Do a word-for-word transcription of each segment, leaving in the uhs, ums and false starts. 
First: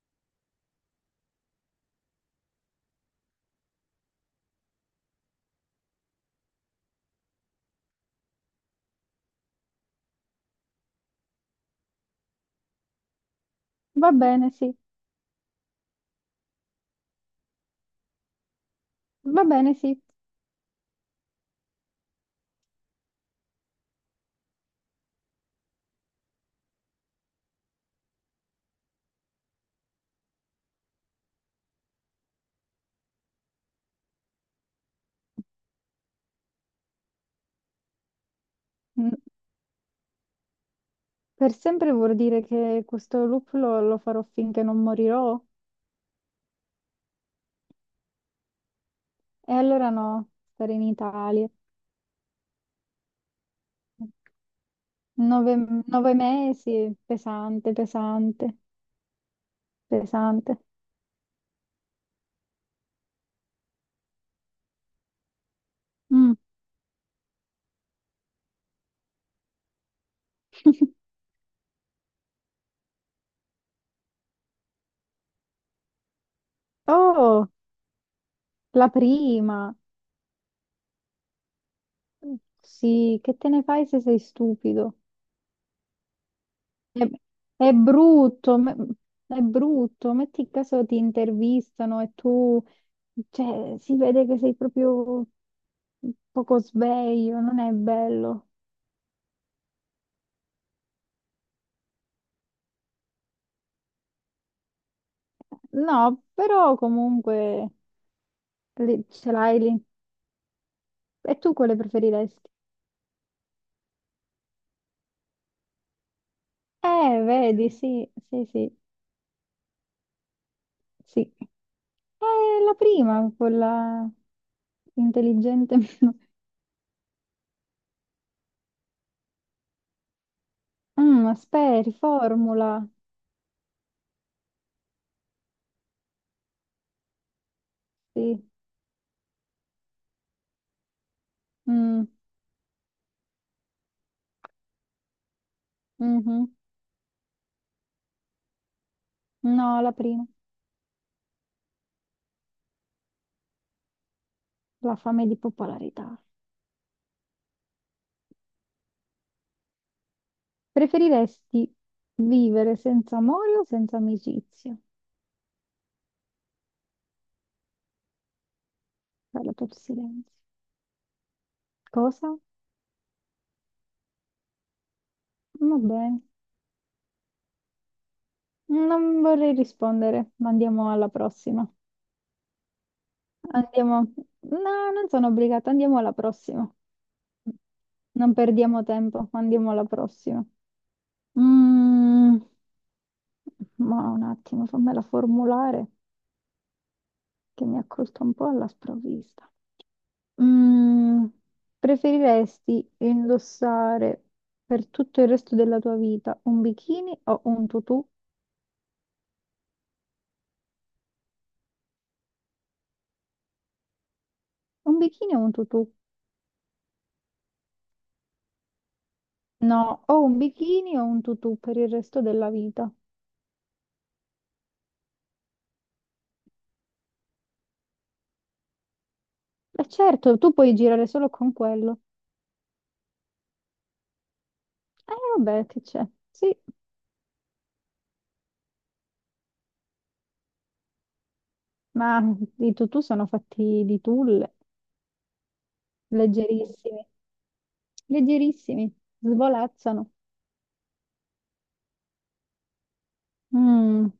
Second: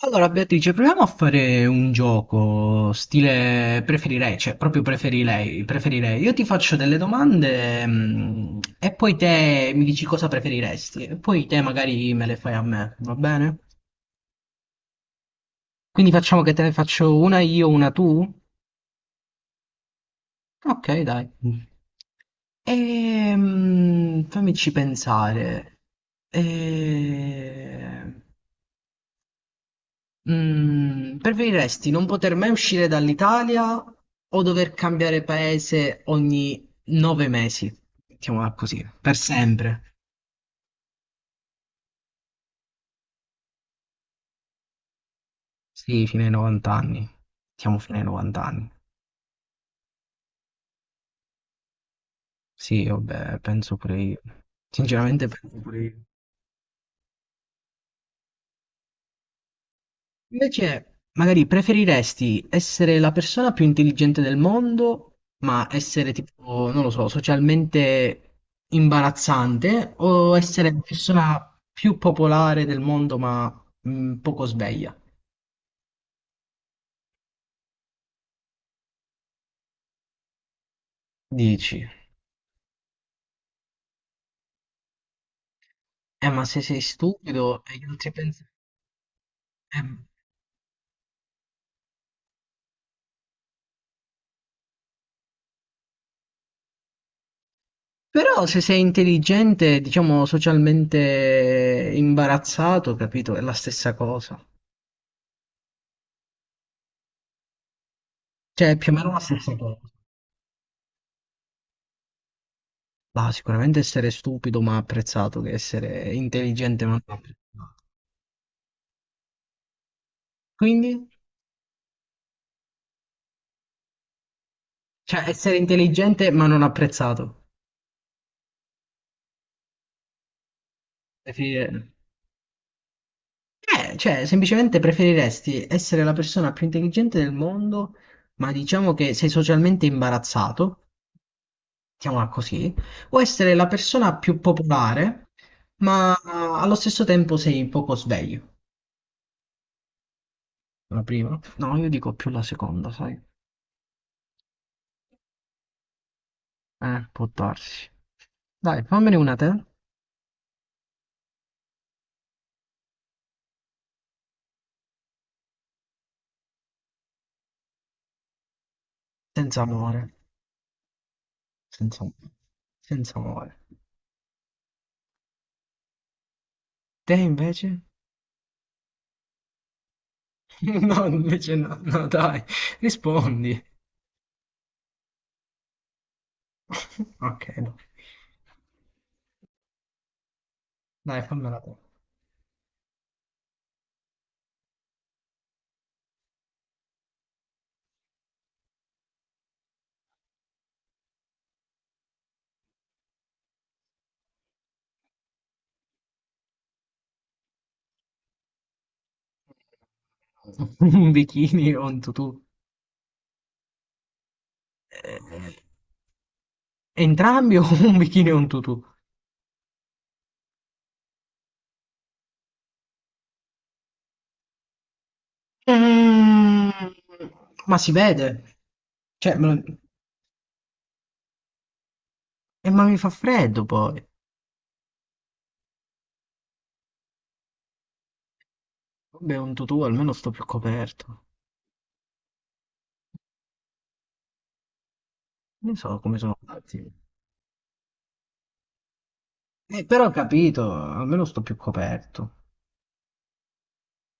Allora, Beatrice, proviamo a fare un gioco stile preferirei, cioè proprio preferirei, preferirei. Io ti faccio delle domande, mm, e poi te mi dici cosa preferiresti, e poi te magari me le fai a me, va bene? Va bene, sì, Quindi facciamo che te ne faccio una io, una tu? va bene, sì. Ok, dai. Ehm, fammici pensare. Ehm, Mm, preferiresti non poter mai uscire dall'Italia o dover cambiare paese ogni nove mesi? Mettiamola così, per Mm, sempre. Per sempre vuol dire che questo loop lo, lo farò finché non morirò? Sì, fino ai novanta anni. Siamo fino ai novanta anni. E allora no, stare in Italia. Sì, vabbè, penso pure io. Sinceramente penso Nove, pure io. nove mesi, pesante, pesante, pesante. Invece, magari preferiresti essere la persona più intelligente del mondo, ma essere Mm. tipo, non lo so, socialmente imbarazzante, o essere la persona più popolare del mondo, ma mh, poco sveglia? Oh, la prima. Dici, Sì, che te ne fai se sei stupido? eh, ma se sei È, stupido è e gli altri pensano. brutto, ma- è eh, brutto. Metti caso ti intervistano e tu, cioè, si vede che sei proprio poco sveglio, non è Però bello. se sei intelligente, diciamo socialmente imbarazzato, capito? È la stessa cosa. No, però comunque Cioè, è più o li- meno la ce stessa l'hai lì. cosa. E tu quale preferiresti? Bah, sicuramente essere stupido ma apprezzato che essere intelligente ma non Eh, vedi, apprezzato. sì, sì, sì, Quindi, sì. Eh, la prima, quella cioè, essere intelligente. intelligente ma non apprezzato. Mm, aspetta, Preferire- riformula. Eh, cioè, semplicemente preferiresti essere la persona più intelligente del mondo, Sì. ma diciamo che sei socialmente imbarazzato, Mm, mettiamola così, o essere la persona più popolare, ma mhm. allo stesso tempo sei poco sveglio. No, la prima, La prima? No, io dico più la seconda, sai? la fame di popolarità. Eh, può darsi. Dai, fammene una te. Preferiresti vivere senza amore o senza amicizia? Bello Senza tutto amore, silenzio. senza Cosa? senza amore. Va bene. Te invece? Non vorrei rispondere, ma andiamo No, alla invece prossima. no, no, dai, rispondi. Andiamo. No, non sono obbligata, andiamo alla prossima. Ok, no. Non perdiamo tempo, andiamo alla prossima. Dai, fammela te. Mm, ma un attimo, fammela formulare, che mi ha colto un po' alla sprovvista. Mm, preferiresti indossare per tutto il resto della tua vita un bikini o un tutù? Un bikini o un tutù? Un bikini o un Eh, tutù? Entrambi o un bikini e un tutù? No, o un bikini o un tutù per il resto della vita. Mm, ma si vede. Cioè, me lo- E certo, tu puoi girare solo con quello. eh, ma mi fa freddo poi. Eh, vabbè, che c'è? Sì, Vabbè, un tutù almeno sto più coperto. ma i tutù sono fatti di tulle, Non so come sono fatti. leggerissimi, leggerissimi, Eh, però ho svolazzano. capito, almeno sto più coperto. Mm,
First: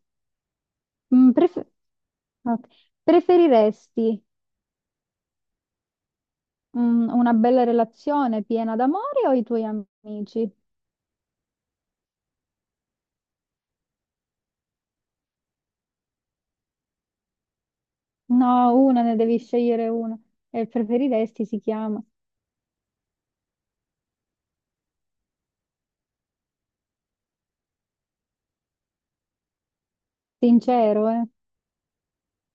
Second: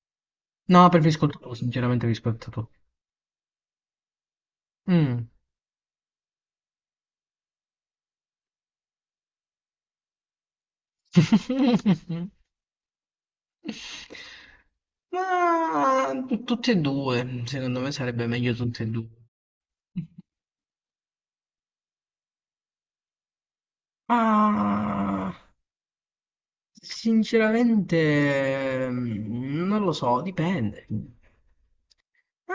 No, preferisco mm, il tuo, pref- sinceramente rispetto a ok. tu. Preferiresti Mm. Mm, una bella relazione piena d'amore o i tuoi amici? Ma tutte e due, secondo me sarebbe meglio No, tutte e una due. ne devi scegliere una. E preferiresti si chiama. Ma sinceramente mm, non lo so, dipende. Sincero, eh?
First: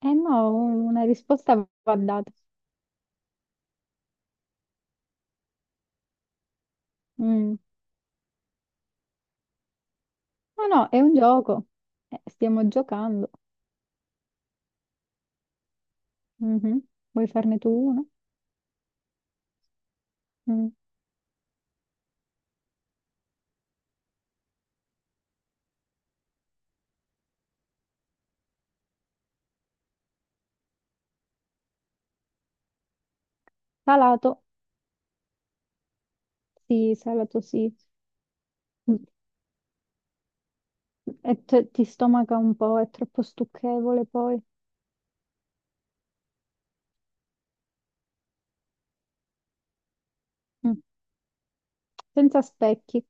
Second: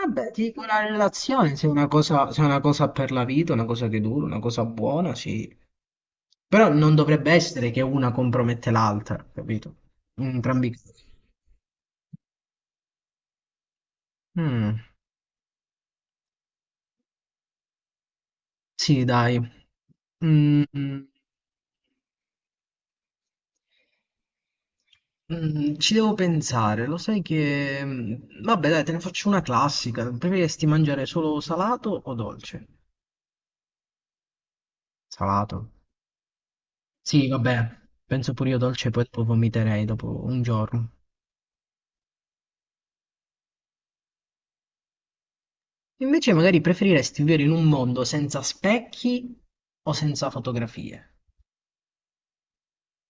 Eh no, ti dico la un- una relazione, risposta se è una va cosa, data. se è una cosa per la vita, una cosa che dura, una cosa buona, sì. Però non dovrebbe Mm. essere che una compromette l'altra, capito? In No, entrambi i no, casi. è un gioco. Eh, stiamo giocando. Mm. Mhm. Vuoi farne tu una? Sì, dai. Mm, Mm. mm, mm, ci devo pensare. Lo sai che... mm, Vabbè, dai, te ne faccio una classica. Preferiresti mangiare solo salato o dolce? Salato? Salato. Sì, Sì, salato sì. vabbè. Penso pure io dolce, poi Mm. dopo vomiterei dopo un giorno. E te- ti stomaca un po', è troppo stucchevole poi. Invece magari preferiresti vivere in un mondo senza specchi o senza Mm. fotografie. Senza specchi.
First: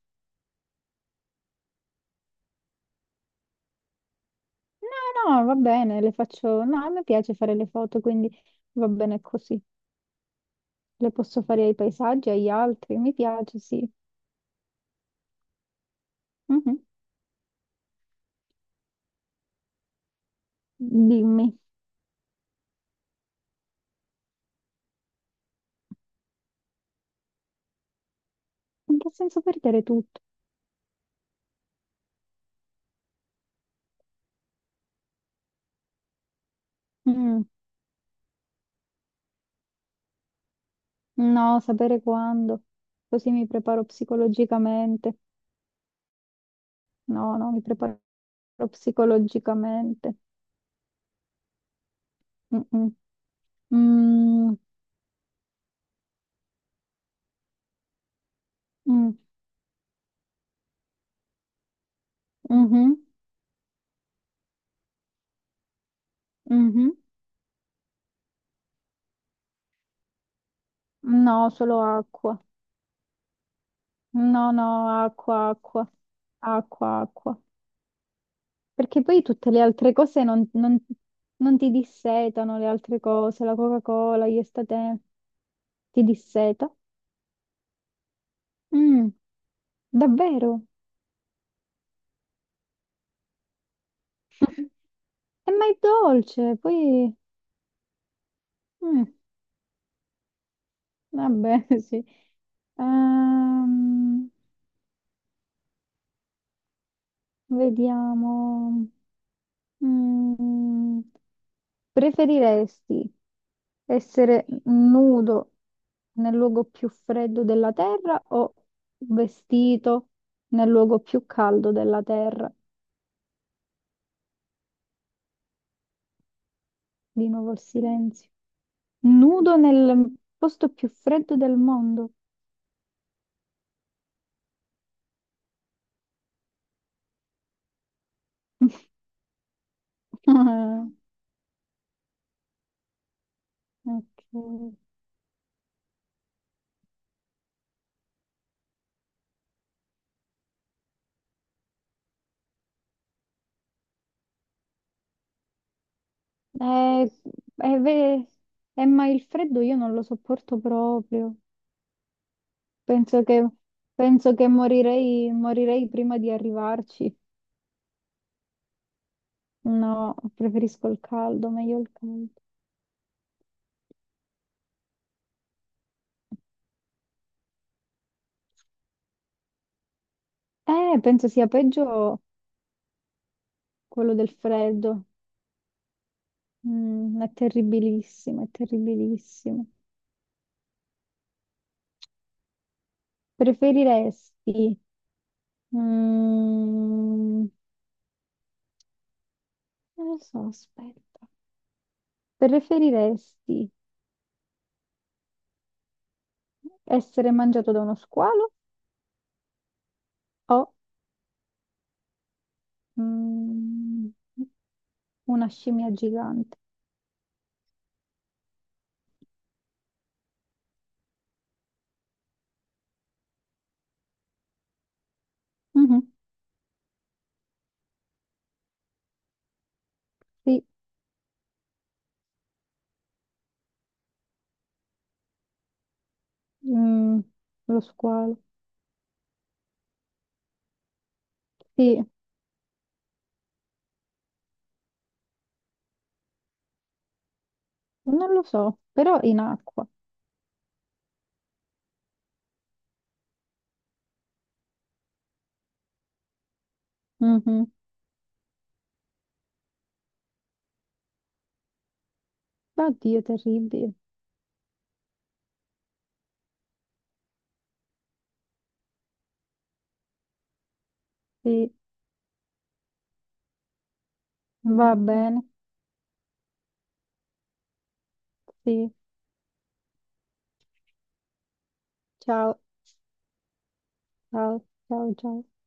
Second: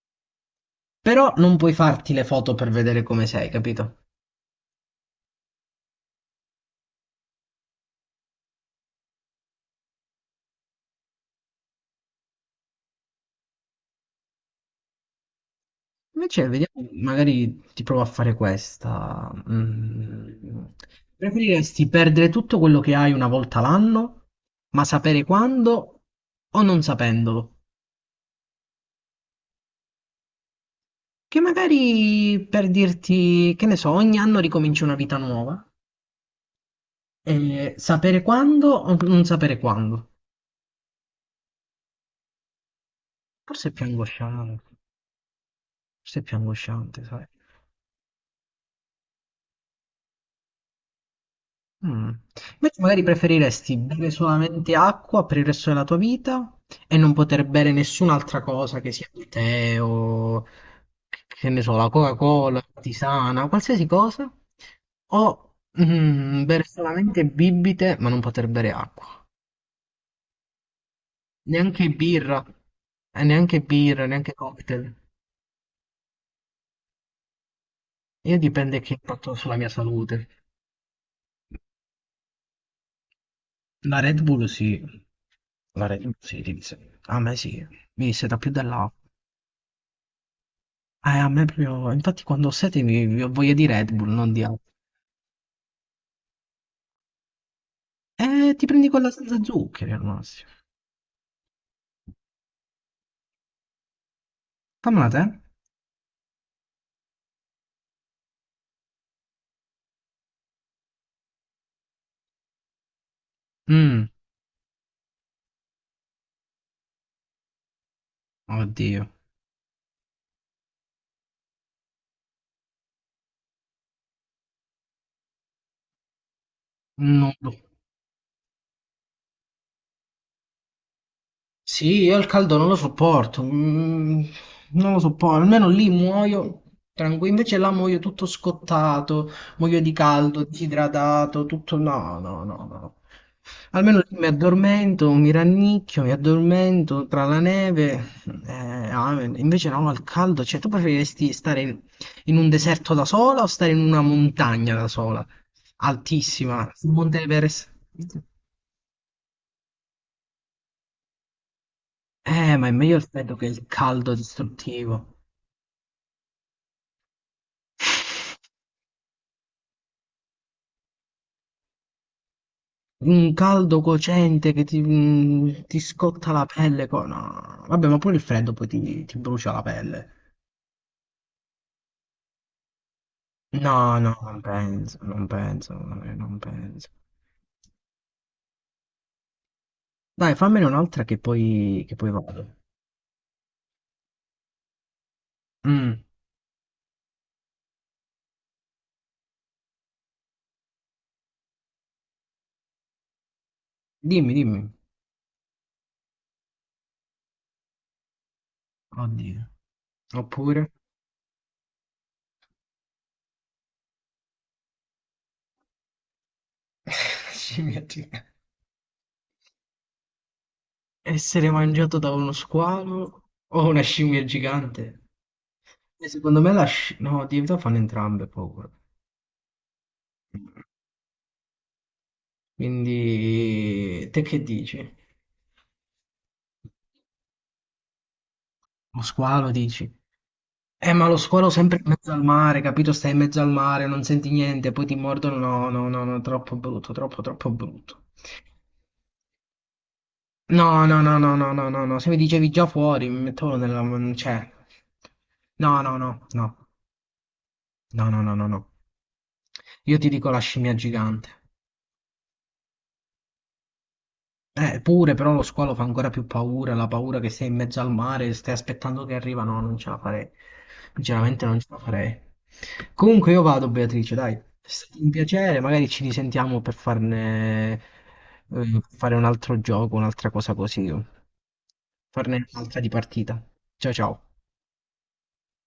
Però non puoi farti le foto per vedere come sei, capito? No, no, va bene, le faccio... No, a me piace fare le foto, quindi va bene così. Le posso fare ai paesaggi, agli altri, mi piace, sì. Invece, Mhm. vediamo, magari ti provo a fare questa. Mm. Dimmi, Preferiresti perdere tutto quello che hai una volta l'anno, ma sapere quando o non sapendolo? in che senso perdere tutto? Che magari per dirti, che ne so, ogni anno ricominci una vita nuova. Mm, E sapere quando o non sapere quando? No, sapere quando, così mi Forse è più preparo angosciante, psicologicamente. forse è più angosciante, sai? No, no, mi preparo psicologicamente. Mm. Invece Mm-mm. magari preferiresti bere Mm, solamente acqua per il resto della tua vita e non poter bere nessun'altra cosa che sia mm, il tè o che ne so, la Coca-Cola, la mhm, tisana, qualsiasi cosa, o mm, bere mhm. solamente bibite ma non poter bere acqua, No, solo neanche acqua. birra, eh, neanche birra, neanche No, no, cocktail. acqua, acqua, acqua, acqua. Io dipende che Perché poi impatto ha tutte sulla le mia altre cose salute. non, non- non ti dissetano, le altre cose, la La Red Coca-Cola, gli Bull sì, estate, la Red ti Bull sì, ti disseta. dice. A me sì, mi disse da più dell'acqua. Mm, davvero? Eh, a me proprio, infatti quando ho sete mi, mi ho voglia di Red Bull, non di altro. E ma è dolce, poi... Eh, ti prendi mm, quella senza zuccheri al massimo. vabbè, sì. Ehm, Fammela te. vediamo. Mm, preferiresti Mm, essere nudo nel luogo più freddo della terra o oddio. vestito nel luogo più caldo della terra? Di No. nuovo il silenzio. Nudo nel posto più freddo del Sì, mondo. io il caldo non lo sopporto, mm, non lo sopporto, almeno lì muoio tranquillo, invece là muoio tutto scottato, muoio di caldo, Ah, disidratato, tutto no, no, no, no. Almeno lì mi ok. addormento, mi rannicchio, mi addormento tra la neve, eh, amen. Invece no, al caldo, cioè tu preferiresti stare in, in un deserto da sola o stare in una montagna da sola, altissima, sul Eh, Monte Everest? eh, ve- eh, ma il freddo io non lo sopporto proprio. Eh, ma è meglio il Penso freddo che, che il caldo penso che distruttivo. morirei, morirei prima di arrivarci. No, preferisco il caldo, meglio il caldo. Un caldo cocente che ti, mm, ti scotta la pelle. co- No, vabbè, ma pure il freddo poi ti, ti brucia la pelle. Eh, penso sia peggio No, no, quello del non penso, freddo. non penso, eh, non penso. Mm, è terribilissimo, è terribilissimo. Dai, fammene un'altra che poi, che poi vado. Preferiresti, Mm, mm, non lo so, aspetta. Preferiresti dimmi, dimmi. essere mangiato da uno squalo Oddio. Oppure o, mm, una scimmia gigante? scimmia gigante. Essere mangiato da uno squalo o una scimmia gigante? E Mhm, secondo me la sci... No, di verità fanno entrambe paura. sì. Quindi, te che dici? Mm, lo squalo. Lo squalo dici? Eh, ma lo squalo sempre in Sì, mezzo al mare, capito? Stai in mezzo al mare, non senti niente, poi ti mordono. No, no, no, no, troppo brutto, troppo, troppo brutto. non lo so, però in acqua. No, no, no, no, no, no, no, no. Se mi dicevi già fuori, mi mettevo nella... Cioè, no, no, no, no, Mhm. no, no, no, no, no. No. Io ti dico la scimmia gigante. Oddio, terribile. Eh, pure, però lo squalo fa ancora più paura, la paura che sei in mezzo al mare, stai aspettando che arriva, no, non ce la farei. Sinceramente non ce Sì, la farei. Comunque io vado, Beatrice, dai, è va stato un bene. piacere, magari ci risentiamo per farne, eh, per Sì, fare un altro gioco, un'altra cosa così, farne ciao, un'altra di partita. Ciao ciao. ciao, ciao, ciao.